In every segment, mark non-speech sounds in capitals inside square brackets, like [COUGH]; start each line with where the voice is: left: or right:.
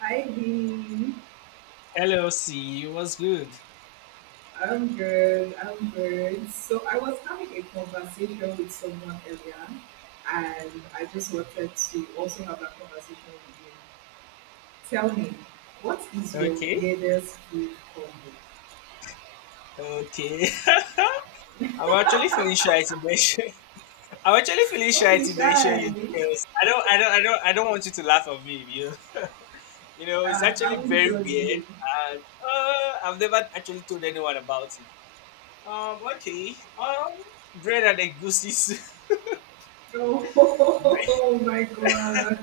right: Hi, Dee.
left: Hello, C. What's good?
right: I'm good. I'm good. So I was having a conversation with someone earlier, and I just wanted to also have that conversation with you. Tell me, what is your
left: Okay.
right: weirdest food combo?
left: Okay. [LAUGHS] I'm actually feeling shy to mention. [LAUGHS] I'm actually feeling
right: Don't
left: shy
right: be
left: to mention
right: shy.
left: it because I don't want you to laugh at me. [LAUGHS] It's
right: I
left: actually
right: won't
left: very
right: judge you.
left: weird, and I've never actually told anyone about it. Okay. Bread and eggs.
right: Oh,
left: [LAUGHS]
right: [LAUGHS] oh my God.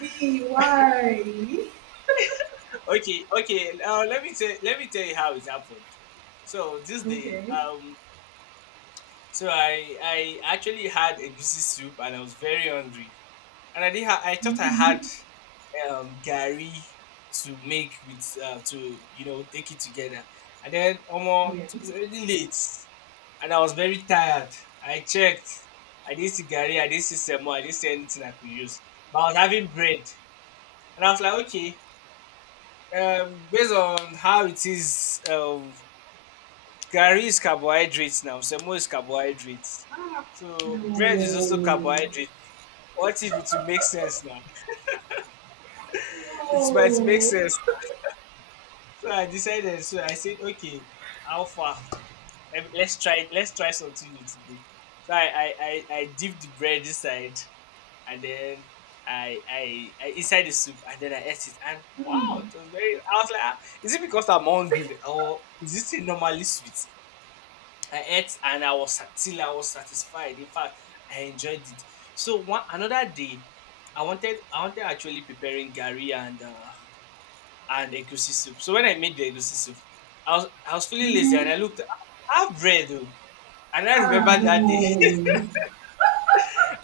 right: Me, why?
left: Okay. Okay. Let me tell. Let me tell you how it happened. So this day,
right: Okay.
left: so I actually had a goosey soup and I was very hungry, and I did. I thought I had
right: Mm-hmm.
left: Gary to make with to take it together, and then almost
right: Yeah.
left: it was already late, and I was very tired. I checked. I didn't see Gary. I didn't see Semo. I didn't see anything I could use. But I was having bread, and I was like, okay. Based on how it is, Gary is carbohydrates now. Semo is carbohydrates. So bread is
right: No.
left: also carbohydrate. What if it will make sense now? [LAUGHS] It might make
right: No.
left: sense. So I decided. So I said, okay, Alpha, let's try. Let's try something new today. So I dipped the bread inside, and then I inside the soup, and then I ate it. And wow,
right: Mm-hmm.
left: it was very. I was like, "Ah, is it because I'm hungry, or is this thing normally sweet? I ate, and I was till I was satisfied. In fact, I enjoyed it. So one another day, I wanted actually preparing Gary and. And egusi soup. So when I made the egusi soup, I was feeling lazy and
right: Mm-hmm.
left: I looked I have bread though. And I
right: Ah,
left: remember that day. [LAUGHS]
right: no.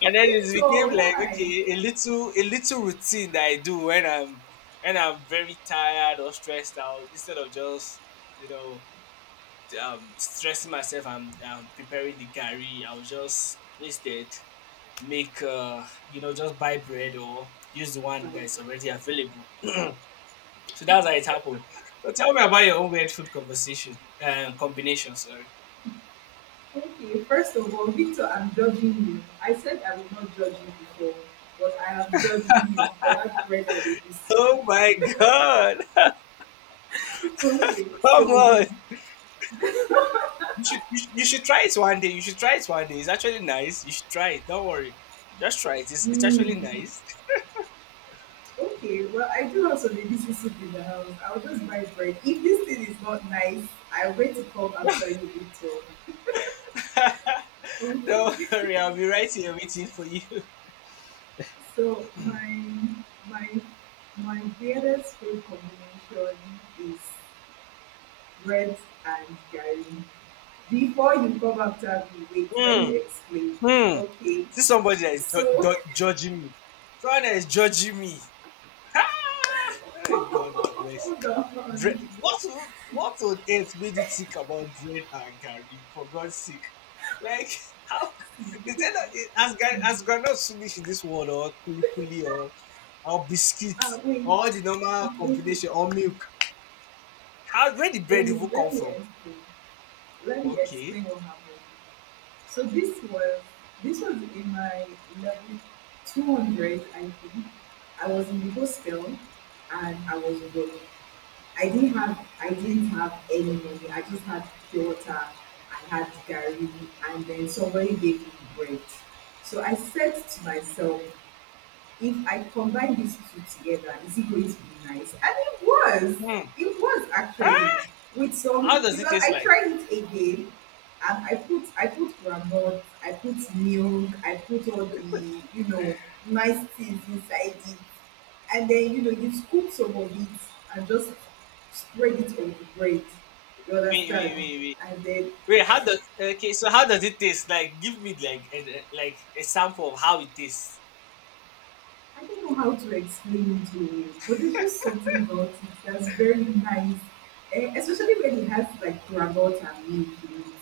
left: And then it became
right: Victor,
left: like
right: why?
left: okay, a little routine that I do when I'm very tired or stressed out instead of just, you know, stressing myself and preparing the curry, I'll just instead make just buy bread or use the one that's already available. So that's how it happened. So tell me about your own weird food conversation, combination. Sorry.
right: Okay, first of all, Victor, I'm judging you. I said I will not judge you before, but I am judging you for that bread that they receive.
left: Oh my god!
right: [LAUGHS] Okay,
left: [LAUGHS] Come
right: so,
left: on! You should you should try it one day. You should try it one day. It's actually nice. You should try it. Don't worry, just try it. It's
right: hmm,
left: actually nice.
right: okay, well, I do have some ABC soup in the house. I'll just buy bread. If this thing is not nice, I'll wait to call after you, Victor.
left: [LAUGHS]
right: Okay,
left: Don't worry, I'll be right here waiting for you. [LAUGHS]
right: so my my weirdest food combination is bread and garri. Before you come after me, wait, let
left: Hmm.
right: me explain.
left: Hmm.
right: Okay,
left: See somebody that is
right: so
left: judging me. Someone that is judging me. Oh
right: [LAUGHS]
left: God, of mercy.
right: hold
left: Bread.
right: on.
left: What on earth made you think about bread and Gary? For God's sake, like [LAUGHS] how is that not, as as groundnuts finish in this world or kuli kuli or biscuit
right: Ah, wait,
left: or all the normal
right: okay,
left: combination or milk? How where did
right: let
left: bread
right: me
left: even
right: let
left: come
right: me
left: from?
right: explain. Let me
left: Okay,
right: explain what happened. So this was in my level 200, I think. I was in the hostel and I was alone. I didn't have any money. I just had pure water. I had Gary, and then somebody gave me bread. So I said to myself, if I combine these two together, is it going to be nice? And it was.
left: hmm.
right: It was actually
left: Huh?
right: with
left: How
right: some
left: does it
right: because
left: taste
right: I
left: like?
right: tried it again and I put granite, I put milk, I put all the nice things inside it, and then you scoop some of it and just spread it on the bread. You
left: Wait
right: understand?
left: wait wait wait.
right: And then
left: Wait, how does okay? So how does it taste? Like, give me like like a sample of how it tastes.
right: I don't know how to explain it to you, but there's just something about it that's very nice, especially when it has like granite and milk in it.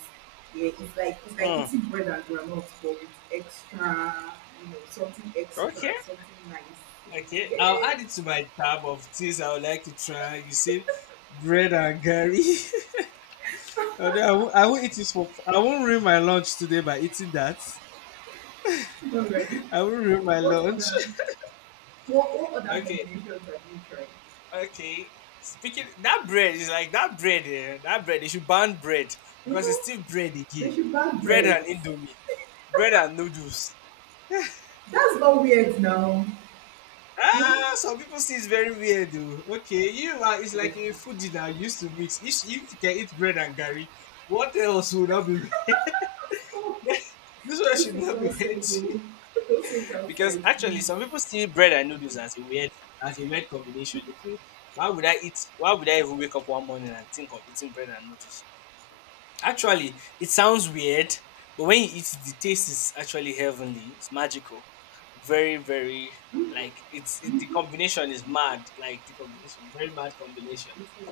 right: Yeah, it's like
left: Hmm.
right: eating bread and granite, but with extra, something extra,
left: Okay.
right: something nice
left: Okay,
right: in
left: I'll
right: it.
left: add it to my tab of things I would like to try. You said bread and Gary. [LAUGHS] Although I won't eat it for. I won't ruin my lunch today by eating that.
right: Yeah. All right.
left: I won't ruin my
right: What
left: lunch.
right: other
left: [LAUGHS]
right: what other
left: Okay,
right: combinations have you tried?
left: okay. Speaking that bread is like that bread. Eh, that bread they should ban bread because it's
right: Hmm?
left: still bread
right: They
left: again.
right: should bag
left: Bread
right: bread.
left: and indomie, bread and noodles.
right: That's not weird now. Hmm?
left: Ah, some people see it's very weird though. Okay, you are it's like a foodie that you used to mix. If you can eat bread and gari, what else would not be weird? [LAUGHS] This one
right: Don't
left: should
right: sit
left: not be
right: outside,
left: weird.
right: though. [LAUGHS] Don't sit
left: [LAUGHS] Because
right: outside,
left: actually
right: please.
left: some people see bread and noodles as a weird combination. They feel why would I even wake up one morning and think of eating bread and noodles? Actually, it sounds weird, but when you eat it, the taste is actually heavenly. It's magical. Very, very
right: Hmm?
left: like it's it, the combination is mad. Like the combination, very mad combination.
right: It is.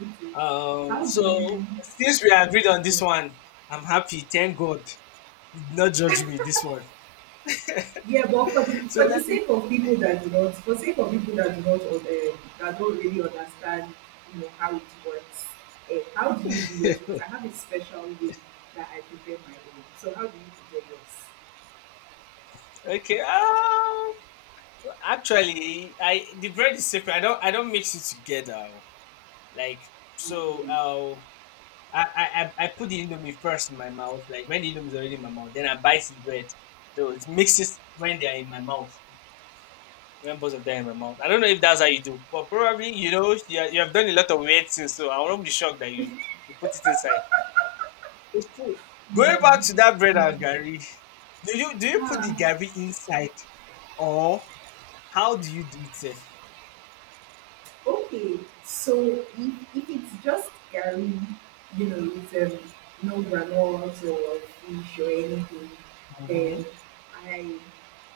right: It is. How do you?
left: So since we agreed on
right: Yeah.
left: this one, I'm happy. Thank God. You did not judge me this one.
right: Yeah, but for the
left: So
right: for
left: let
right: the
left: me.
right: sake of people that do not, for sake of people that do not, or the, that don't really understand, you know how it works. Eh, how do you do yours? Because I have a special way that I prepare my own. So how do you prepare
left: Okay. Actually, I the bread is separate. I don't mix it together. Oh. Like so. I put the indomie first in my mouth, like when the indomie is already in my mouth, then I bite the bread. So it mixes when they are in my mouth, when both of them are in my mouth. I don't know if that's how you do, but probably you know you have done a lot of weird things, so I won't be shocked that you put it inside. It's true.
right: yours?
left: Going back to that bread
right: No, no.
left: and gari, do you put the
right: Ah,
left: gari inside, or how do you do it? Safe?
right: okay, so if it's just curry, you know, with no granules or fish or anything,
left: Mm-hmm.
right: then I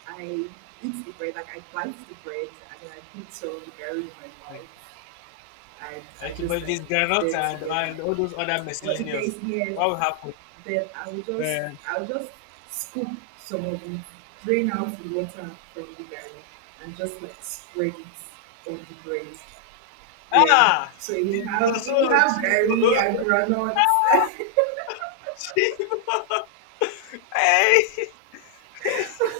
right: I eat the bread, like I bite the bread and then I put some curry in my
left: Okay.
right: mouth and I
left: Okay, but
right: just
left: if
right: like
left: there's
right: eat
left: granite
right: them
left: and
right: together.
left: all those other
right: But if there is
left: miscellaneous,
right: hair,
left: what will
right: then I'll just
left: happen?
right: I'll just scoop some of it, drain out the water from the curry and just like spread it on the bread. Yeah.
left: Ah,
right: So you have
left: Jesus,
right: you
left: oh,
right: have berry and
left: Chivo.
right: granuts.
left: [LAUGHS] Chivo. Hey. [LAUGHS]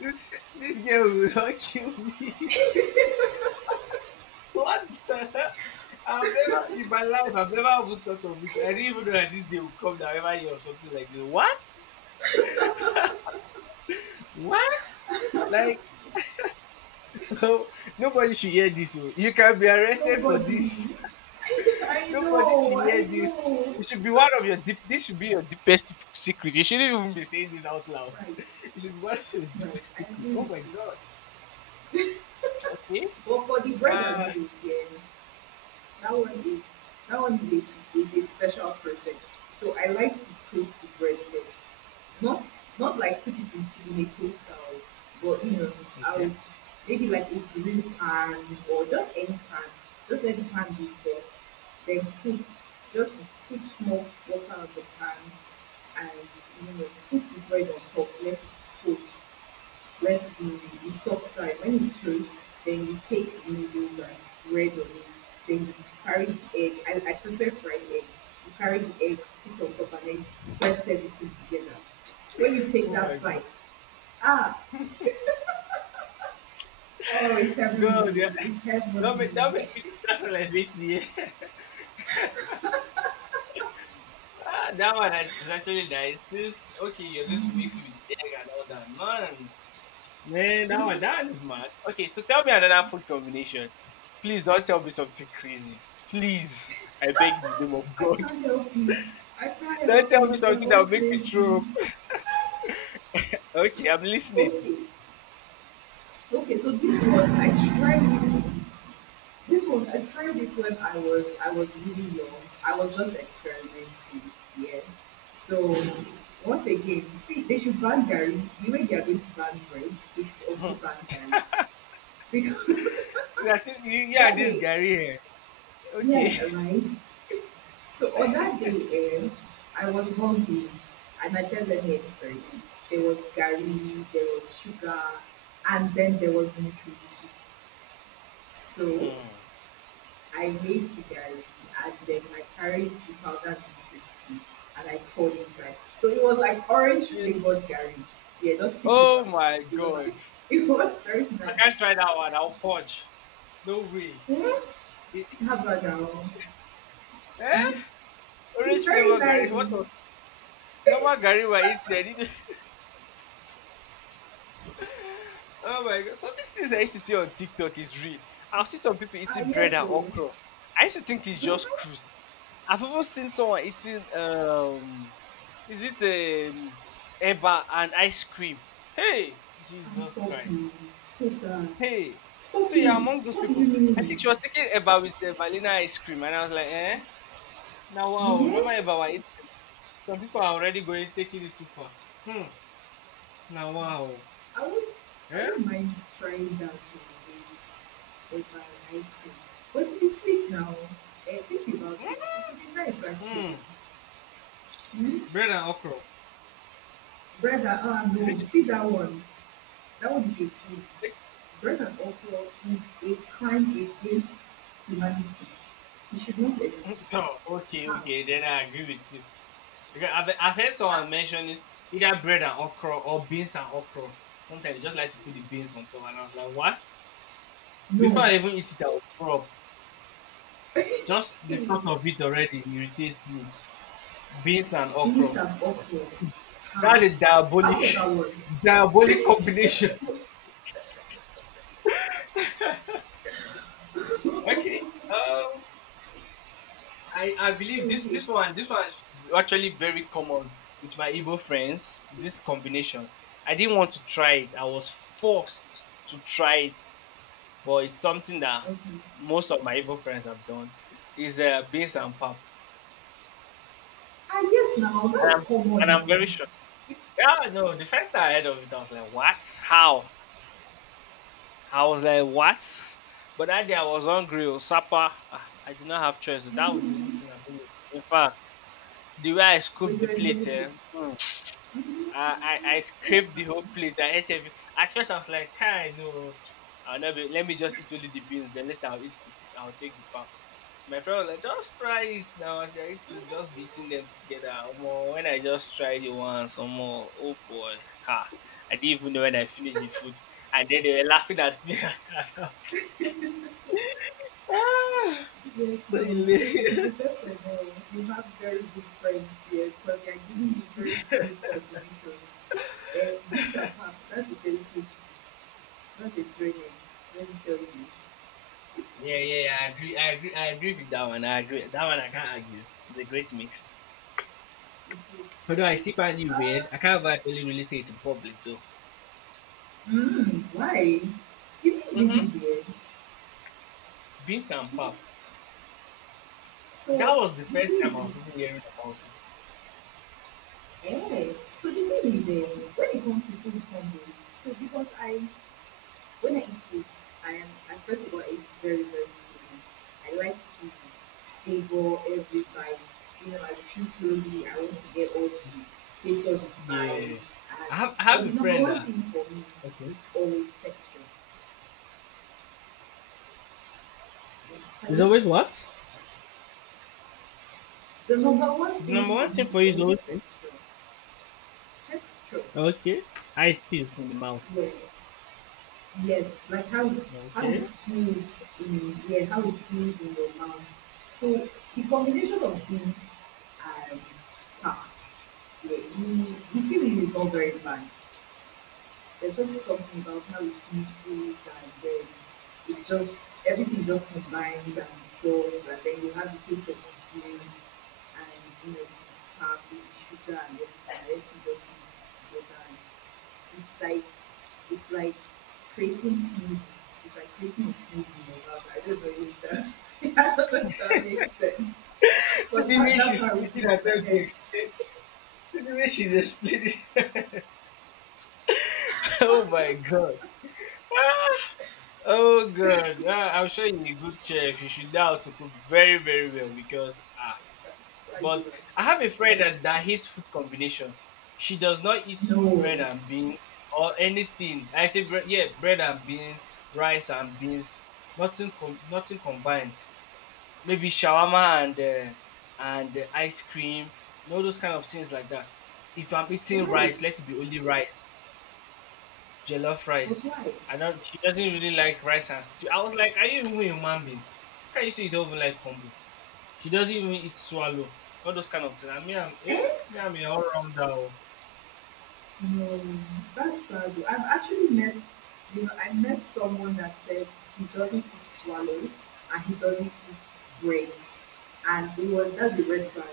left: This girl will not kill me. [LAUGHS] What the? I've never, in my life, I've never even thought of it. I didn't even know that this day would come down every year or something like this. What? What? Like, [LAUGHS] nobody should hear this. Oh. You can be arrested for this.
right: Nobody. I
left: Nobody should
right: know,
left: hear
right: I
left: this.
right: know.
left: It should be one of your deep. This should be your deepest secret. You shouldn't even be saying this out loud.
right: Right,
left: [LAUGHS] It should be one of your
right: right.
left: deepest
right: I
left: secret.
right: agree
left: Oh my
right: with you.
left: god. Okay.
right: But for the bread and
left: Uh.
right: noodles, yeah, that one is that one is a, is a special process. So I like to toast the bread first. Not not like put it into in a toaster, but you know, I
left: Okay.
right: would maybe like a grill pan or just any pan, just let the pan be hot, then put just put small water on the pan, and you know put the bread on top, let it toast, let the soft side when you toast, then you take the noodles and spread on it, then you carry the egg, I prefer fried egg, you carry the egg, put on top and then press everything together. When you take
left: Oh my
right: that
left: god.
right: bite, ah, oh, it's
left: God.
right: heavenly,
left: Yeah.
right: it's heavenly.
left: That made me to start on like eight. [LAUGHS] Ah, that one is actually nice. This okay. You're going to mix it with egg and all that, man. Man, that one
right: [LAUGHS]
left: that is mad. Okay, so tell me another food combination. Please don't tell me something crazy. Please, I beg in the name of
right: i
left: God.
right: can't help it i can't
left: Don't
right: help
left: tell me
right: it they're
left: something that
right: all
left: will make me
right: crazy.
left: throw up. Okay, I'm listening. [LAUGHS]
right: okay okay so this one i tried it This one I tried it when I was really young. I was just experimenting, yeah. So once again, see they should ban Gary. The way they are going to ban bread, they should also
left: Hmm.
right: ban Gary. Because
left: It's as if you,
right: [LAUGHS]
left: you and
right: that
left: this
right: day
left: Gary here.
right: we
left: Okay.
right: had
left: [LAUGHS]
right: arrived. So on that day, I was hungry and I said let me experiment. There was Gary, there was sugar, and then there was nutrition. So
left: Hmm.
right: I made the garlic and then I carried the powdered beetroot seed and I poured inside. So it was like orange
left: Eh,
right: flavored garlic. Yeah, just sticky but
left: oh my
right: it was like
left: god.
right: [LAUGHS] it was very
left: I
right: nice.
left: can't try that one. I'll punch. No way.
right: Yeah,
left: Eh?
right: how about that one?
left: Eh?
right: It's
left: Orange
right: very
left: flavor Gary. What
right: nice.
left: was normal Gary were eating? Oh my god. So these things I used to see on TikTok is real. I'll see some people
right: Ah
left: eating bread
right: yes, so
left: and okra. I used to think it's just
right: mm-hmm.
left: cruise. I've even seen someone eating is it eba and ice cream. Hey,
right: And
left: Jesus
right: stop
left: Christ.
right: now. Stop that.
left: Hey.
right: Stop
left: So you're
right: it.
left: among those
right: What do you
left: people. I
right: mean?
left: think she was taking eba with vanilla ice cream and I was like, eh? Now wow,
right: Eh?
left: normal eba we're eating. Some people are already going taking it too far. Hmm. Now wow.
right: I would I
left: Eh?
right: wouldn't mind trying that one with my ice cream. But it'll be sweet now. Eh, think about
left: Hmm.
right: it. It will be nice actually.
left: Hmm.
right: Hmm?
left: Bread and okra.
right: Bread and ah
left: Is it
right: no,
left: the
right: see that one. That one is a sin. Bread and okra is a crime against humanity. It should not exist.
left: [LAUGHS] oh, okay,
right: How?
left: okay, then I agree with you. Because I've heard someone mentioning either bread and okra or beans and okra. Sometimes they just like to put the beans on top, and I was like, what? Before
right: No.
left: I even eat it, I will throw up. Just the thought
right: [LAUGHS]
left: of it already irritates me. Beans and
right: Beans
left: okra.
right: and okra. How?
left: That's a
right: How about
left: diabolic,
right: that
left: [LAUGHS]
right: one?
left: diabolic
right: [LAUGHS]
left: combination. [LAUGHS] Okay. I believe
right: Okay,
left: this one is actually very common with my Igbo friends. This combination, I didn't want to try it. I was forced to try it, but it's something that
right: okay.
left: most of my Igbo friends have done. Is beans and pap,
right: Ah yes now,
left: and
right: that's
left: I'm and
right: common
left: I'm
right: now.
left: very sure. Yeah, no. The first time I heard of it, I was like, "What? How?" I was like, "What?" But that day I was hungry. Or supper. Ah, I did not have choice. So that was the only
right: Mhm.
left: thing available. In fact, the way I scooped
right: But you
left: the plate,
right: enjoyed it.
left: eh?
right: Mhm. Mhm.
left: I
right: Yes,
left: scraped
right: now.
left: the whole plate. I ate everything. At first, I was like, "Kai, no, I'll not be. Let me just eat only the beans. Then later, I'll eat. I'll take the pap." My friend was like, "Just try it now." I said, "It's just beating them together." Omo, when I just tried it once, more. Oh boy, ha! I didn't even know when I finished the food, and then they were laughing at me. [LAUGHS] Ah,
right: Yes,
left: so
right: now. Okay,
left: hilarious.
right: so first of all, you have very good friends here because they are giving you very good combinations. Beats and pap, that's a delicacy. That's a drainage. Let me tell you.
left: Yeah, yeah, yeah, I agree. I agree. I agree with that one. I agree. That one I can't argue. It's a great mix.
right: It is,
left: Although I
right: it is.
left: still find it
right: Uh,
left: weird, I can't actually really say it in public though.
right: why? Is it really
left: Mm-hmm.
right: weird?
left: Beans and pap.
right: So,
left: That was the
right: the
left: first time
right: thing
left: I
right: is,
left: was even hearing about it.
right: eh, when it comes to food combos, so because I when I eat food, I first of all it's very slowly. I like to savor every bite. You know, I chew slowly. I want to get all the
left: This-
right: taste of the
left: yeah,
right: spice. And
left: I
right: but
left: have a
right: the number
left: friend
right: one
left: that
right: thing for me
left: Okay.
right: is always texture.
left: There's
right: Hello?
left: always what
right: The number one thing
left: number one
right: for me
left: thing for
right: is
left: you is
right: always
left: always what?
right: texture. Texture.
left: Okay. How it feels in the mouth.
right: Yeah. Yes, like how it
left: Okay.
right: feels in yeah, how it feels in your mouth. So the combination of these and ah, yeah, the feeling is all very bland. There's just something about how it mixes and then it's just everything just combines and dissolves and then you have the taste of ingredients and you know the carb, the sugar and everything just mixes together and it's like it's like creating seed. It's like creating a seed in your mouth. I don't know if that, [LAUGHS] I don't know if that makes sense.
left: [LAUGHS] See
right: But
left: the
right: that,
left: way
right: that's
left: she's
right: how it
left: taking
right: is in
left: her
right: my
left: time to
right: head.
left: explain. See the way she's explaining. [LAUGHS] Oh my god. Oh god. I'm sure you're a good chef. You should know how to cook very, very well because ah.
right: Why do
left: But
right: you like it?
left: I have a friend
right: Thank
left: that hates food combination. She does not eat
right: you.
left: bread
right: No.
left: and beans or anything. I say bread, yeah, bread and beans, rice and beans, nothing combined. Maybe shawarma and ice cream, you know those kind of things like that. If I'm eating
right: Why?
left: rice, let it be only rice, jollof
right: But
left: rice.
right: why?
left: I don't. She doesn't really like rice and stew. I was like, are you even a human being? How can you say you don't even like combo? She doesn't even eat swallow. All those kind of things. I mean, I'm, yeah,
right: Eh?
left: me, I'm a all rounder. Oh.
right: No. That's sad. I've actually met, you know, I met someone that said he doesn't eat swallow and he doesn't eat bread. And it was, that's a red flag.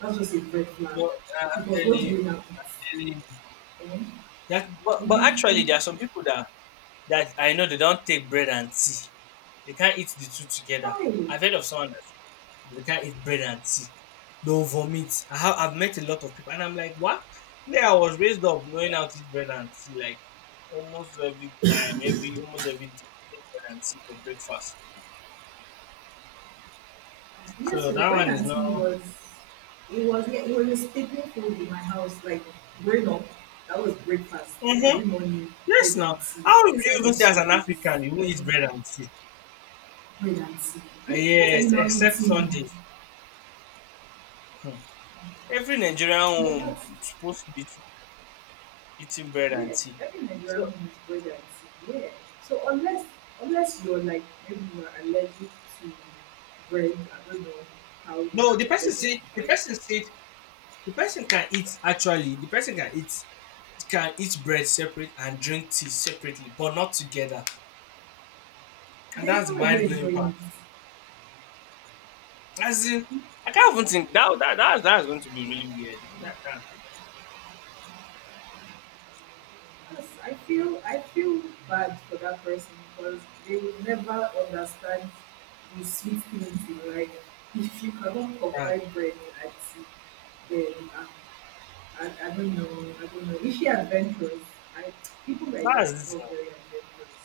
right: That's just a red flag.
left: No, I'm
right: Because
left: telling
right: what do you
left: you,
right: now eat?
left: telling you.
right: And
left: But
right: live
left: actually,
right: in
left: there are some people that I know they don't take bread and tea. They can't eat the two together.
right: Hollywood.
left: I've heard of someone that said they can't eat bread and tea. They'll vomit. I've met a lot of people, and I'm like, what? Me, I was raised up knowing how to eat bread and tea, like almost every time, every almost every day, take bread and tea for breakfast.
right: Yes,
left: So
right: so
left: that one
right: Brennan
left: is
right: he
left: not.
right: was it was yeah, it was a staple food in my house, like growing up. That was breakfast
left: Mhm.
right: every morning, bread
left: Yes,
right: and
left: now.
right: tea,
left: How would you
right: except
left: even
right: on
left: say as an
right: Sundays
left: African you won't
right: when
left: eat bread and tea?
right: bread and tea.
left: Ah,
right: Eh, what are
left: yes,
right: you now
left: except
right: eating?
left: Sundays. Hmm. Every Nigerian
right: But
left: home
right: that's
left: is supposed to be eating bread and
right: yeah,
left: tea.
right: every Nigerian
left: So
right: home is bread and tea. Yeah. So unless unless you're like maybe you are allergic to bread, I don't know how you can
left: no,
right: be allergic to
left: the
right: bread.
left: person said the person can eat actually. The person can eat bread separate and drink tea separately, but not together. And
right: Then
left: that's
right: how
left: the
right: are you
left: mind blowing part.
right: enjoying it?
left: As in, I can't even think that that's going to be really weird. I can't.
right: Yes, I feel bad for that person because they will never understand the sweet things in life. [LAUGHS] If you cannot
left: That,
right: provide bread and tea, then I don't know. I don't know. If you're adventurous, I, people like
left: that's
right: that are not
left: this.
right: very adventurous.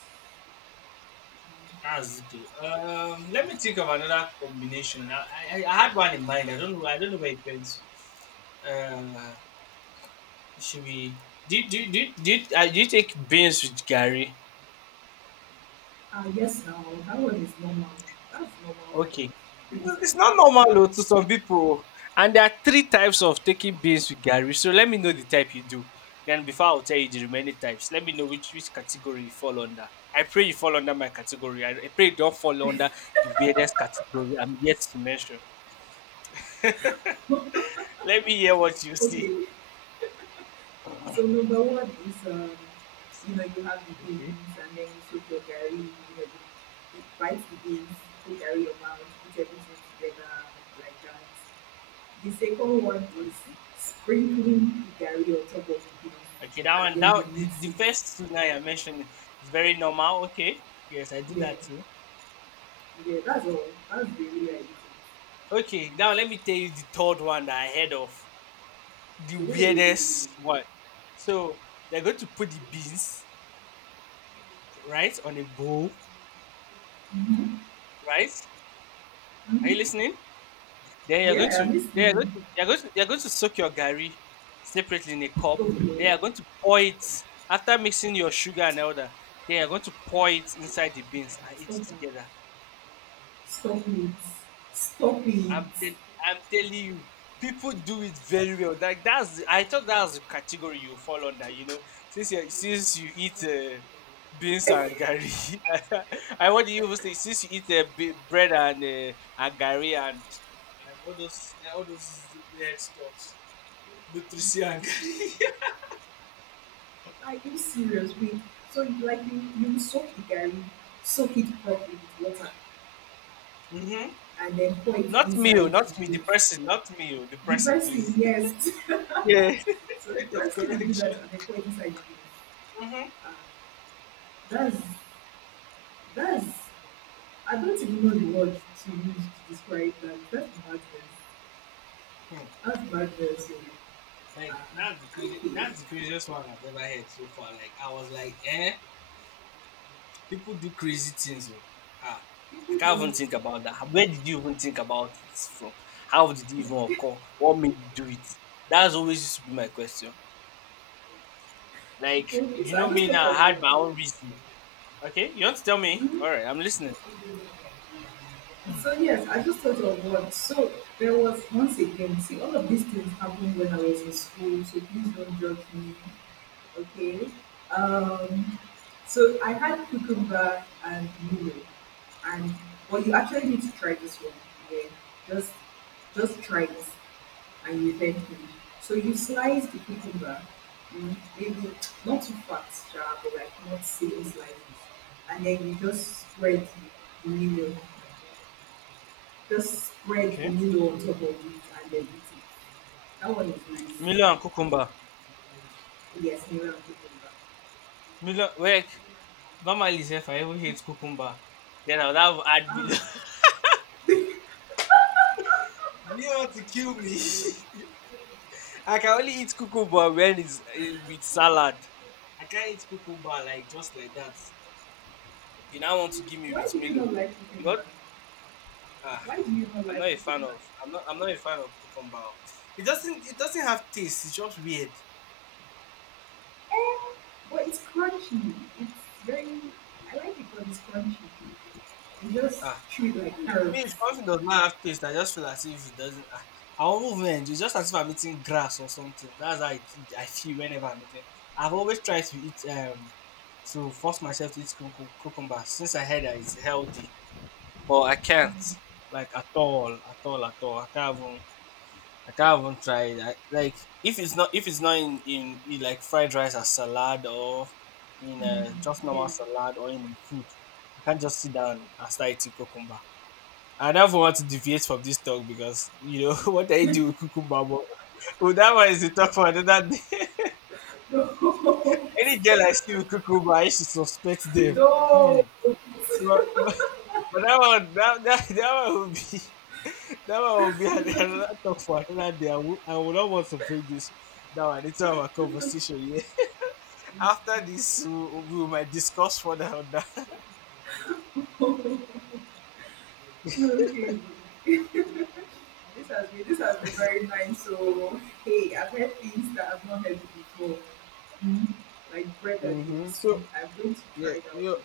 left: That's it. Too. Let me think of another combination. I had one in mind. I don't know. I don't know where it went. Uh, it should be. Did you take beans with Gary?
right: Yes, now that one is normal. That's normal.
left: Okay,
right: For things
left: it's not
right: like
left: normal
right: that.
left: though, to some people. And there are three types
right: Yeah.
left: of taking beans with Gary. So let me know the type you do. Then before I'll tell you the remaining types, let me know which category you fall under. I pray you fall under my category. I pray you don't fall under the weirdest category I'm yet to mention. Let me hear what you see.
right: Okay. So number one is, you know, you have the
left: Okay,
right: beans and then you soak your garri, you know, you bite the beans, put garri around, put everything together like that. The second one is
left: okay,
right: sprinkling the garri on top of the beans
left: okay.
right: and then you mix
left: The
right: it.
left: first two now you're mentioning is very normal. Okay, yes, I do
right: Yeah,
left: that too.
right: yeah, that's all. That's the way
left: Okay, now let me tell you the third one that I heard of, the
right: I do it.
left: weirdest one. So they're going to put the beans right on a bowl. Right?
right: Ooh.
left: Are you
right: Mhm.
left: listening? Then you're going
right: Yeah, I'm
left: to, they are
right: listening.
left: going to, you're going to, you're going to soak your gari separately in a cup. They
right: Okay.
left: are going to pour it after mixing your sugar and all that. Then you're going to pour it inside the beans and eat
right: Stop
left: it
right: that.
left: together.
right: Stop
left: I'm
right: it.
left: tell I'm telling you, people do it very well. Like that's the, I thought that was the category you fall under. You know, since you eat beans and gari, [LAUGHS] I want you even say since you eat b- bread and gari and all those weird stuffs, nutrition and
right: Stop it.
left: gari.
right: Are you serious? Wait, so you like you soak the garri, soak it properly with water,
left: [LAUGHS] hmm.
right: and then pour it
left: Not me, oh,
right: inside
left: not
right: the
left: me, the
right: beans.
left: person, not me, oh, the
right: The
left: person,
right: person,
left: please. [LAUGHS]
right: yes.
left: Yeah.
right: [LAUGHS] So the
left: Point of
right: person will do that
left: correction.
right: and then pour it inside the beans.
left: Mm-hmm.
right: Ah, that's that's I don't even know the word to use to describe that. That's madness.
left: Hmm.
right: That's madness. So,
left: Like
right: ah,
left: that's the crazy.
right: okay.
left: That's the craziest one I've ever heard so far. Like I was like, eh, people do crazy things. Oh, ha. Like, I can't even think about that. Where did you even think about this from? How did it even occur? What made you do it? That's always used to be my question. Like
right: Okay,
left: you
right: so I
left: know
right: just
left: me
right: thought
left: now. I had
right: of
left: my own reason. Okay, you want to tell me?
right: one.
left: All right, I'm listening.
right: So yes, I just thought of one. So there was once again, see all of these things happened when I was in school, so please don't judge me. Okay. Um so I had cucumber and milo. And well you actually need to try this one. Yeah. Just just try it and you thank me. So you slice the cucumber, mm, maybe not too fat, sha, but like not same slices. And then you just spread the milo just spread
left: Okay,
right: new notable youth identities. That one is nice.
left: Milo and cucumber.
right: Yes, Miriam Kukumba.
left: Milo, wait. Normally, if I ever hate cucumber, then I would have had Milo.
right: Ah,
left: [LAUGHS] You want to kill me? [LAUGHS] I can only eat cucumber when it's with salad. I can't eat cucumber like just like that. You now want to give me
right: why
left: with
right: do you
left: Milo.
right: not like
left: You know,
right: Kukumba?
left: ah,
right: Why do you not like Kukumba?
left: I'm not. I'm not a fan of cucumber. It doesn't. It doesn't have taste. It's just weird.
right: Eh, but it's crunchy. It's very, I like it because it's crunchy. You just
left: Ah,
right: chew it like
left: me,
right: carrots.
left: if something does not have taste, I just feel as if it doesn't. Ah, I won't even enjoy. It's just as if I'm eating grass or something. That's how it, I feel whenever I'm eating. I've always tried to eat to force myself to eat cucumber since I heard that it's healthy, but I can't like at all, at all, at all. I can't even try it. I, like if it's not in, in like fried rice as salad or in
right: Mm.
left: just normal
right: Yeah.
left: salad or in food, I can't just sit down and start eating cucumber. I never want to deviate from this talk because you know [LAUGHS] what I do with cucumber, but [LAUGHS] well, that one is the talk for another day. [LAUGHS]
right: [LAUGHS] Don't.
left: Any
right: [LAUGHS]
left: girl I see with cucumber, I should suspect them. Hmm. But, [LAUGHS] but, but that one would be That one will be an- [LAUGHS] another talk for another day. I would not want to bring this into our conversation. Yeah. [LAUGHS] After this, we might discuss further on that.
right: Don't. [LAUGHS] Okay. This has been very nice. So hey, I've heard things that I've not heard before. Mm. Like bread and
left: Mm-hmm.
right: ABC.
left: So,
right: I'm going to try
left: yeah,
right: that
left: you
right: one.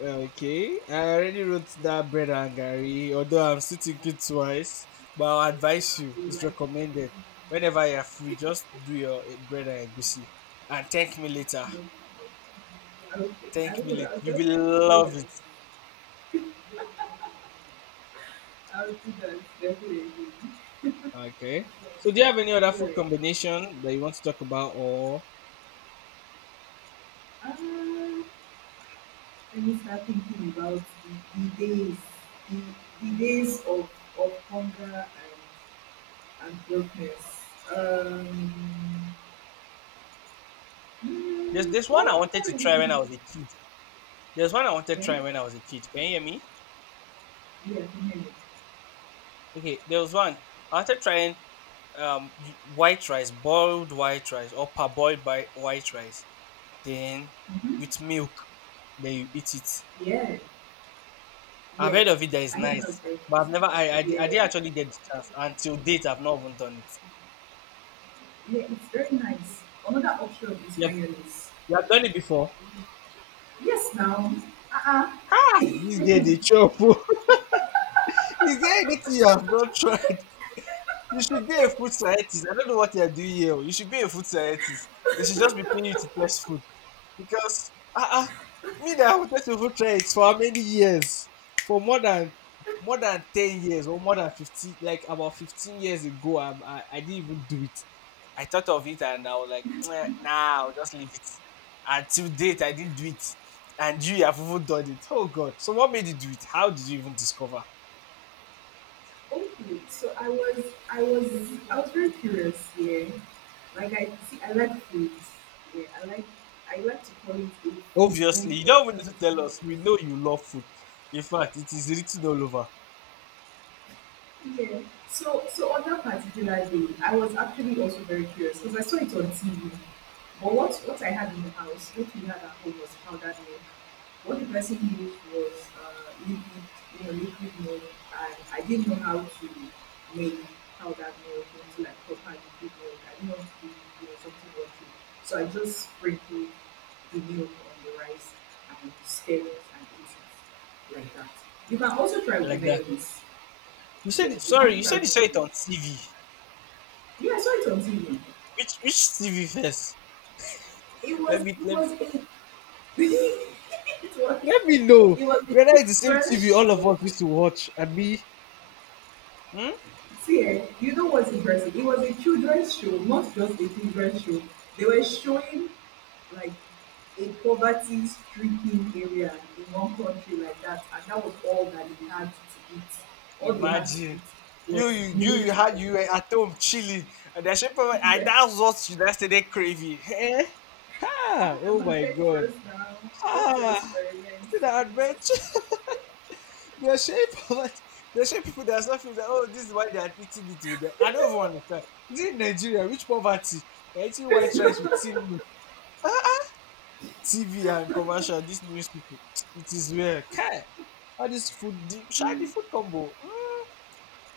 left: okay. I already wrote that bread and Gary, although I'm still thinking twice. But I'll advise you,
right: You know,
left: it's
right: like
left: recommended.
right: it.
left: Whenever you're free, just do your bread and goosey and thank me later.
right: No. Okay. I
left: Thank me
right: will
left: later.
right: I'll
left: You will
right: definitely do that.
left: love it.
right: I'll do that definitely.
left: Okay. So, do you have any other food
right: Alright.
left: combination that you want to talk about or
right: Uh, let me start thinking about the days, the, the days of hunger and brokenness. Um,
left: there's this
right: well,
left: one I
right: I
left: wanted
right: can't
left: to
right: really
left: try when I
right: think of.
left: was a kid. There's one I wanted to
right: Yeah,
left: try when I was a kid. Can you hear me?
right: yeah, I can hear you.
left: Okay, there was one I wanted trying white rice, boiled white rice or parboiled by white rice, then
right: Hmm.
left: with milk, then you eat it.
right: Yeah,
left: I've
right: yeah.
left: heard of it that is
right: I think that's
left: nice,
right: very nice.
left: but I've never I didn't
right: Yeah,
left: actually get the chance until date. I've not even done it.
right: yeah, it's very nice. Another option is
left: Yep,
right: mayonnaise.
left: you have done it before.
right: Yes, now. Uh-uh.
left: This day they chop. [LAUGHS] Is there anything [LAUGHS] you have not tried? You should be a food scientist. I don't know what you're doing here. Oh. You should be a food scientist. They should just be paying you to test food. Because, ah, uh-uh, me that I wanted to food try it for how many years? For more than 10 years or more than 15, like about 15 years ago, I didn't even do it. I thought of it and I was like, "Meh, nah, I'll just leave it." Until date, I didn't do it. And you have even done it. Oh, God. So, what made you do it? How did you even discover?
right: Okay, so I was, I was very curious. Yeah, like I see, I like food. Yeah, I like to call it a food
left: Obviously, you
right: venture.
left: don't even need
right: That's
left: to
right: what I
left: tell
right: call
left: us.
right: it.
left: We know you love food. In fact, it is written all over
right: Yeah. So, so on that particular day, I was actually also very curious because I saw it on TV. But what I had in the house, what we had at home was powdered milk. What the person used was liquid, you know, liquid milk, and I didn't know how to make powdered milk into like proper liquid milk. I didn't want to do, you know, something rocky, so I just sprinkled the milk on the rice and stirred it and ate it like that. You can also try with
left: like that.
right: mayonnaise.
left: You said
right: Yeah,
left: it.
right: the
left: Sorry,
right: monkey
left: you
right: carried
left: said
right: the
left: you saw it
right: baby.
left: on TV.
right: Yeah, I saw it on TV.
left: Which TV first?
right: It was
left: Let me
right: it
left: let
right: was a [LAUGHS] it was
left: let me know
right: it was a
left: whether it's the same TV
right: children's
left: all of
right: show.
left: us used to watch. I mean, hmm?
right: See, eh, you know what's interesting? It was a children's show, not just a children's show. They were showing like a poverty stricken area in one country like that, and that was all that they had to eat. All they had to
left: Imagine
right: eat was milk and
left: you were at home chilling and the shape of
right: [LAUGHS]
left: and
right: yeah.
left: that's what you yesterday craving. Eh? Ha!
right: Ah, I'm
left: Oh my god!
right: adventurous now. I want to
left: Ah,
right: experiment.
left: see that adventure. The shape of it, the shape [LAUGHS] people they are suffering that oh this is why they are eating it with them. I don't even understand. Is it Nigeria? Which poverty? They're eating white rice
right: Please.
left: with TV, and commercial. These news people, it is rare. Okay, all this food, the, try the
right: [LAUGHS]
left: food combo. Mm,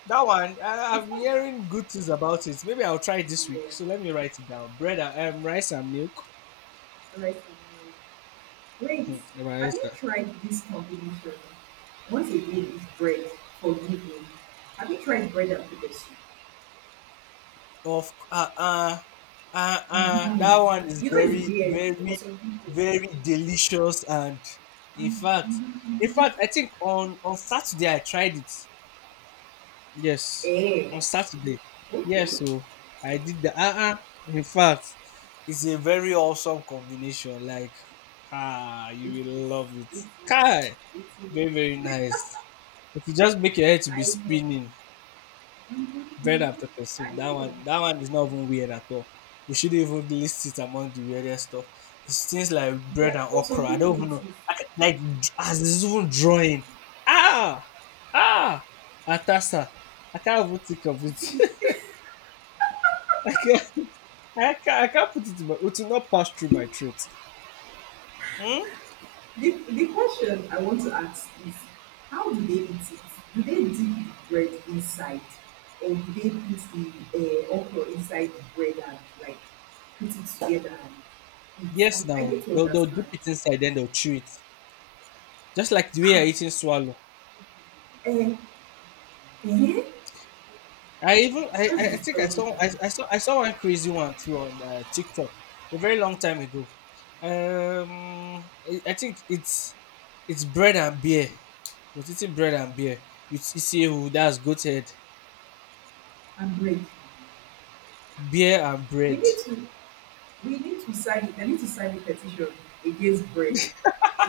left: that one I've
right: It's
left: been
right: not bad.
left: hearing good things about it. Maybe I'll try it this week.
right: Yeah.
left: So let me write it down. Rice and milk.
right: Rice and meal. Wait,
left: Hmm,
right: have
left: rice.
right: you tried this combination? Once again, it's bread. Forgive me. Have you tried bread and potato soup?
left: Of that one
right: Mm-hmm.
left: is
right: You know it's
left: very
right: weird for
left: very
right: some people.
left: very delicious and in fact in
right: Mm-hmm.
left: fact I think on Saturday I tried it. Yes.
right: Eh.
left: On Saturday.
right: Okay.
left: Yes, so I
right: It
left: did the in fact it's a very awesome combination like ah
right: is.
left: you will love it.
right: It is.
left: Kai
right: It is.
left: very very nice. It will just make your head to be
right: I know.
left: spinning. Bread
right: Mm-hmm.
left: after
right: I
left: pursuit.
right: know.
left: That one is not even weird at all. We shouldn't even list it among the weirdest stuff. It's things like bread
right: But
left: and
right: for some
left: okra. I don't
right: people, it
left: even know.
right: is.
left: I can, like as this even drawing. Ah, ah, atasa. I can't even think of
right: I
left: it.
right: think
left: [LAUGHS] I can't. I can't put it in my. It will not pass through my throat. Hmm?
right: the question I want to ask is how do they eat it? Do they dip the bread inside, or do they put the okra inside the bread and like put it together and eat? I,
left: Yes,
right: I
left: now
right: need to
left: they'll
right: understand.
left: dip it inside, then they'll chew it. Just like the way
right: Ah,
left: you're eating swallow.
right: eh, eh,
left: I even
right: that's
left: I think
right: disturbing. Eh.
left: I saw one crazy one too on TikTok a very long time ago. I think it's bread and beer. Was eating bread and beer with CCA who that's goat head
right: And bread.
left: beer and
right: We
left: bread.
right: need to we need to sign it. I need to sign a petition against bread.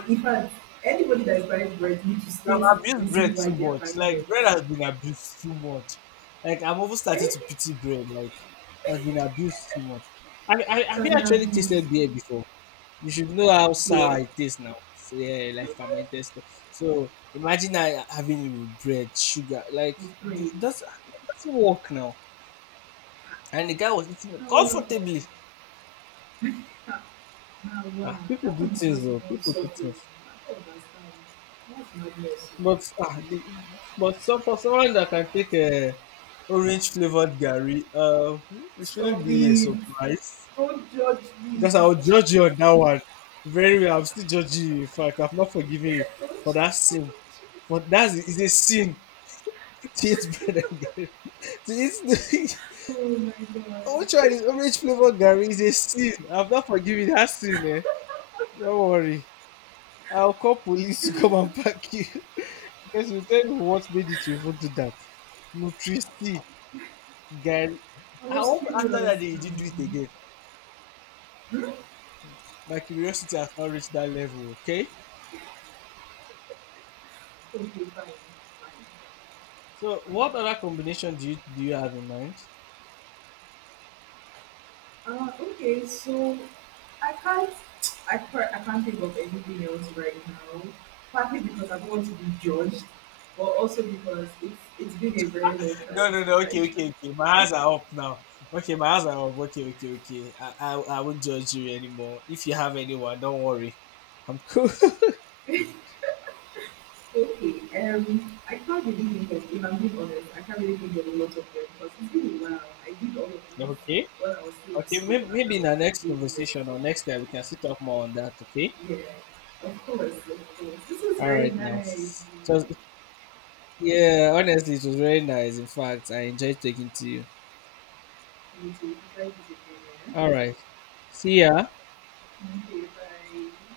right: In fact, anybody that is buying bread needs to
left: I've
right: state the
left: abused bread
right: reason why
left: too
right: they are
left: much.
right: buying bread.
left: Like bread has been abused too much. Like I'm almost
right: Eh,
left: starting to
right: it
left: pity bread. Like has been abused too much. I I have
right: has
left: you
right: been
left: actually
right: abused.
left: tasted beer before? You should know how sour
right: Beer.
left: it is now. So, yeah, like
right: Mm-hmm.
left: fermented stuff. So imagine I having it with bread, sugar. Like
right: With
left: the,
right: braids.
left: it doesn't work now. And the guy was eating
right: Now,
left: it
right: wow,
left: comfortably.
right: now, wow.
left: Ah, people
right: That one
left: do
right: is not
left: things though.
right: even
left: People do
right: suffering.
left: things.
right: I don't understand. That's madness. Oh.
left: But some for someone that can take a orange flavored gari, it
right: Stop
left: shouldn't be a
right: it.
left: surprise
right: Don't judge me.
left: because I will judge you on that one very well. I'm still judging you. In fact, I've not forgiven you for that sin. For that is a sin. Cheese bread and Gary. This,
right: Oh my
left: [LAUGHS]
right: god.
left: which one is orange [LAUGHS] flavor Gary is a sin. I've not forgiven that sin, eh? Don't worry. I'll call police to come and pack you. [LAUGHS] Because you tell me what made it to even do that. Nutrici, Gary.
right: I
left: I
right: was
left: hope after
right: curious
left: that day you didn't do it
right: now.
left: again.
right: Hmm?
left: My curiosity has now reached that level, okay?
right: Okay, fine.
left: So what other combination do you have in mind?
right: Fine. Okay, so I can't. I can't think of anything else right now. Partly because I don't want to be judged, but also because it's been a very long time
left: No, no, no.
right: since
left: Okay,
right: I.
left: okay, okay. My hands are up now. Okay, my hands are up. Okay, okay, okay. I won't judge you anymore. If you have anyone, don't worry. I'm cool. [LAUGHS]
right: Okay, I can't really think of, if I'm being honest, I can't really think of a lot of them because it's been a while. I did all of
left: okay.
right: these when I was still in
left: Okay.
right: school
left: Maybe,
right: and that
left: maybe in
right: was
left: our next
right: many years
left: conversation
right: ago.
left: or next time we can sit up more on that. Okay.
right: Yeah, of course, of course. This was
left: All
right: very
left: right. Now.
right: nice.
left: So
right: Mm.
left: yeah. Honestly, it was very nice. In fact, I enjoyed talking to you.
right: Me too. Thank you, Jane,
left: All right. See ya.
right: yeah? Okay, bye.